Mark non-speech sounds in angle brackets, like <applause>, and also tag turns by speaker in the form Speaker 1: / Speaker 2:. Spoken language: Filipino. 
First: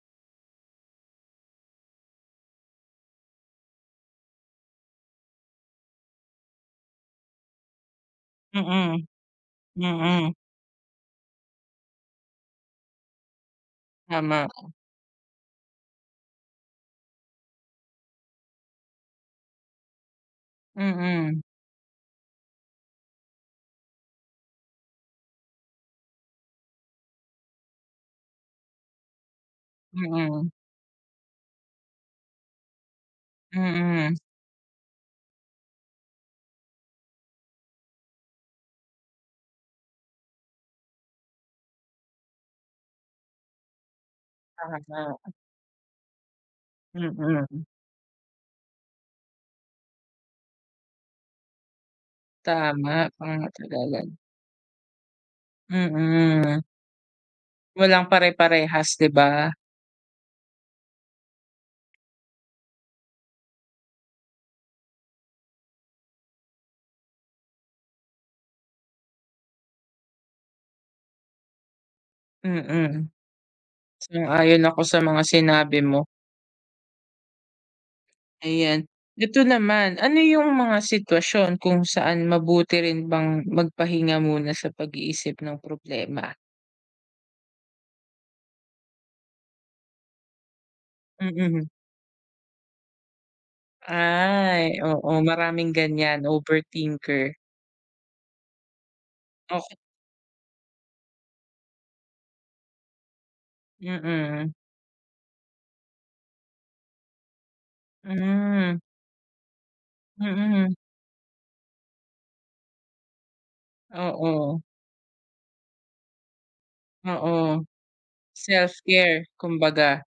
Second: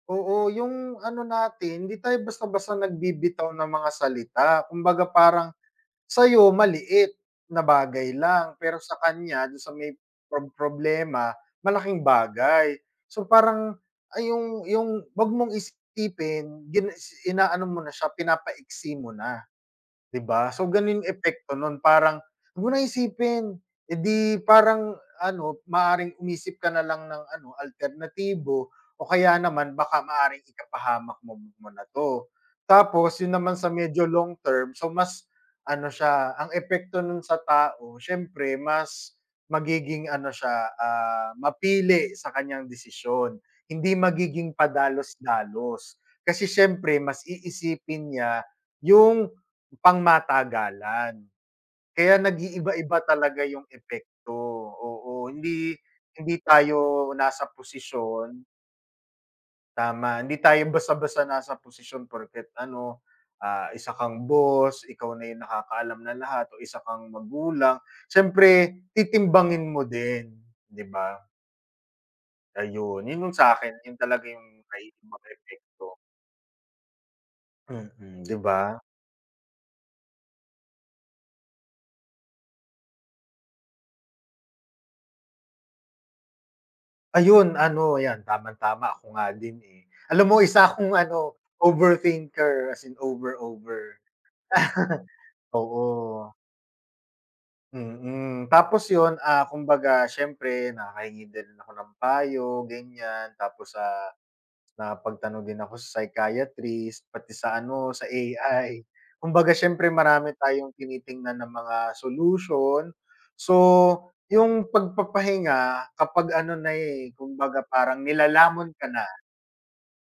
Speaker 1: Oo, 'yong ano natin hindi tayo basta-basta nagbibitaw ng mga salita. Kumbaga, parang sa 'yo maliit na bagay lang, pero sa
Speaker 2: Mm.
Speaker 1: kaniya ,do'n sa may
Speaker 2: Mm.
Speaker 1: prob problema, malaking bagay. So parang ay
Speaker 2: Tama.
Speaker 1: 'yong 'yong wag mong isipin, gina isi inaano mo na siya, pinapaiksi mo na, 'di ba? So gano'n 'yong
Speaker 2: Mm.
Speaker 1: epekto no'n, parang wag mo na isipin, eh, 'di parang, ano, maaaring umisip ka na lang ng ano, alternatibo o kaya naman baka maaaring
Speaker 2: Mm.
Speaker 1: ikapahamak mo mo na 'to. Tapos 'yon naman sa medyo
Speaker 2: Mm.
Speaker 1: long-term, so mas ano siya, ang epekto no'n sa tao siyempre mas magiging ano siya, ah, mapili sa kaniyang desisyon, hindi magiging
Speaker 2: Tama.
Speaker 1: padalos-dalos. Kasi siyempre mas
Speaker 2: Mm.
Speaker 1: iisipin niya 'yong pangmatagalan. Kaya nag-iiba-iba
Speaker 2: Tama,
Speaker 1: talaga 'yong
Speaker 2: pangmatagalan.
Speaker 1: epekto. Oo, hindi hindi
Speaker 2: Mm.
Speaker 1: tayo nasa
Speaker 2: Walang
Speaker 1: posisyon
Speaker 2: pare-parehas, 'di ba?
Speaker 1: Tama, hindi tayo basta-basta nasa posisyon porket, ano, ah, isa kang boss, ikaw na 'yong nakakaalam ng lahat o isa kang magulang. Siyempre titimbangin mo din, 'di ba?
Speaker 2: Mm.
Speaker 1: Ayun, 'yon 'yong sa 'kin, 'yon talaga 'yong
Speaker 2: Sang-ayon ako
Speaker 1: may
Speaker 2: sa mga
Speaker 1: mga
Speaker 2: sinabi
Speaker 1: epekto.
Speaker 2: mo.
Speaker 1: Mm, di ba?
Speaker 2: Ayan. Ito naman, ano 'yong mga sitwasyon kung saan mabuti rin bang magpahinga muna sa pag-iisip ng problema?
Speaker 1: Ayun, ano 'yan, tamang-tama, ako nga din, eh. Alam mo, isa akong, ano,
Speaker 2: Mm.
Speaker 1: overthinker, as in over, over.
Speaker 2: Ay,
Speaker 1: <laughs>
Speaker 2: oo, maraming
Speaker 1: Oo.
Speaker 2: ganiyan, overthinker.
Speaker 1: Mm. Tapos 'yon, ah,
Speaker 2: Oke
Speaker 1: kumbaga siyempre nakakahingi din ako ng payo, ganiyan. Tapos, ah,
Speaker 2: Mm.
Speaker 1: nakapagtanong din ako sa psychiatrist, pati sa, ano, sa AI.
Speaker 2: Hmm.
Speaker 1: Kumbaga siyempre, marami tayong
Speaker 2: Mm.
Speaker 1: tinitingnan na mga solution. So
Speaker 2: Oo.
Speaker 1: 'yong pagpapahinga, kapag ano na, eh,
Speaker 2: Oo.
Speaker 1: kumbaga parang nilalamon ka na.
Speaker 2: Self-care, kumbaga.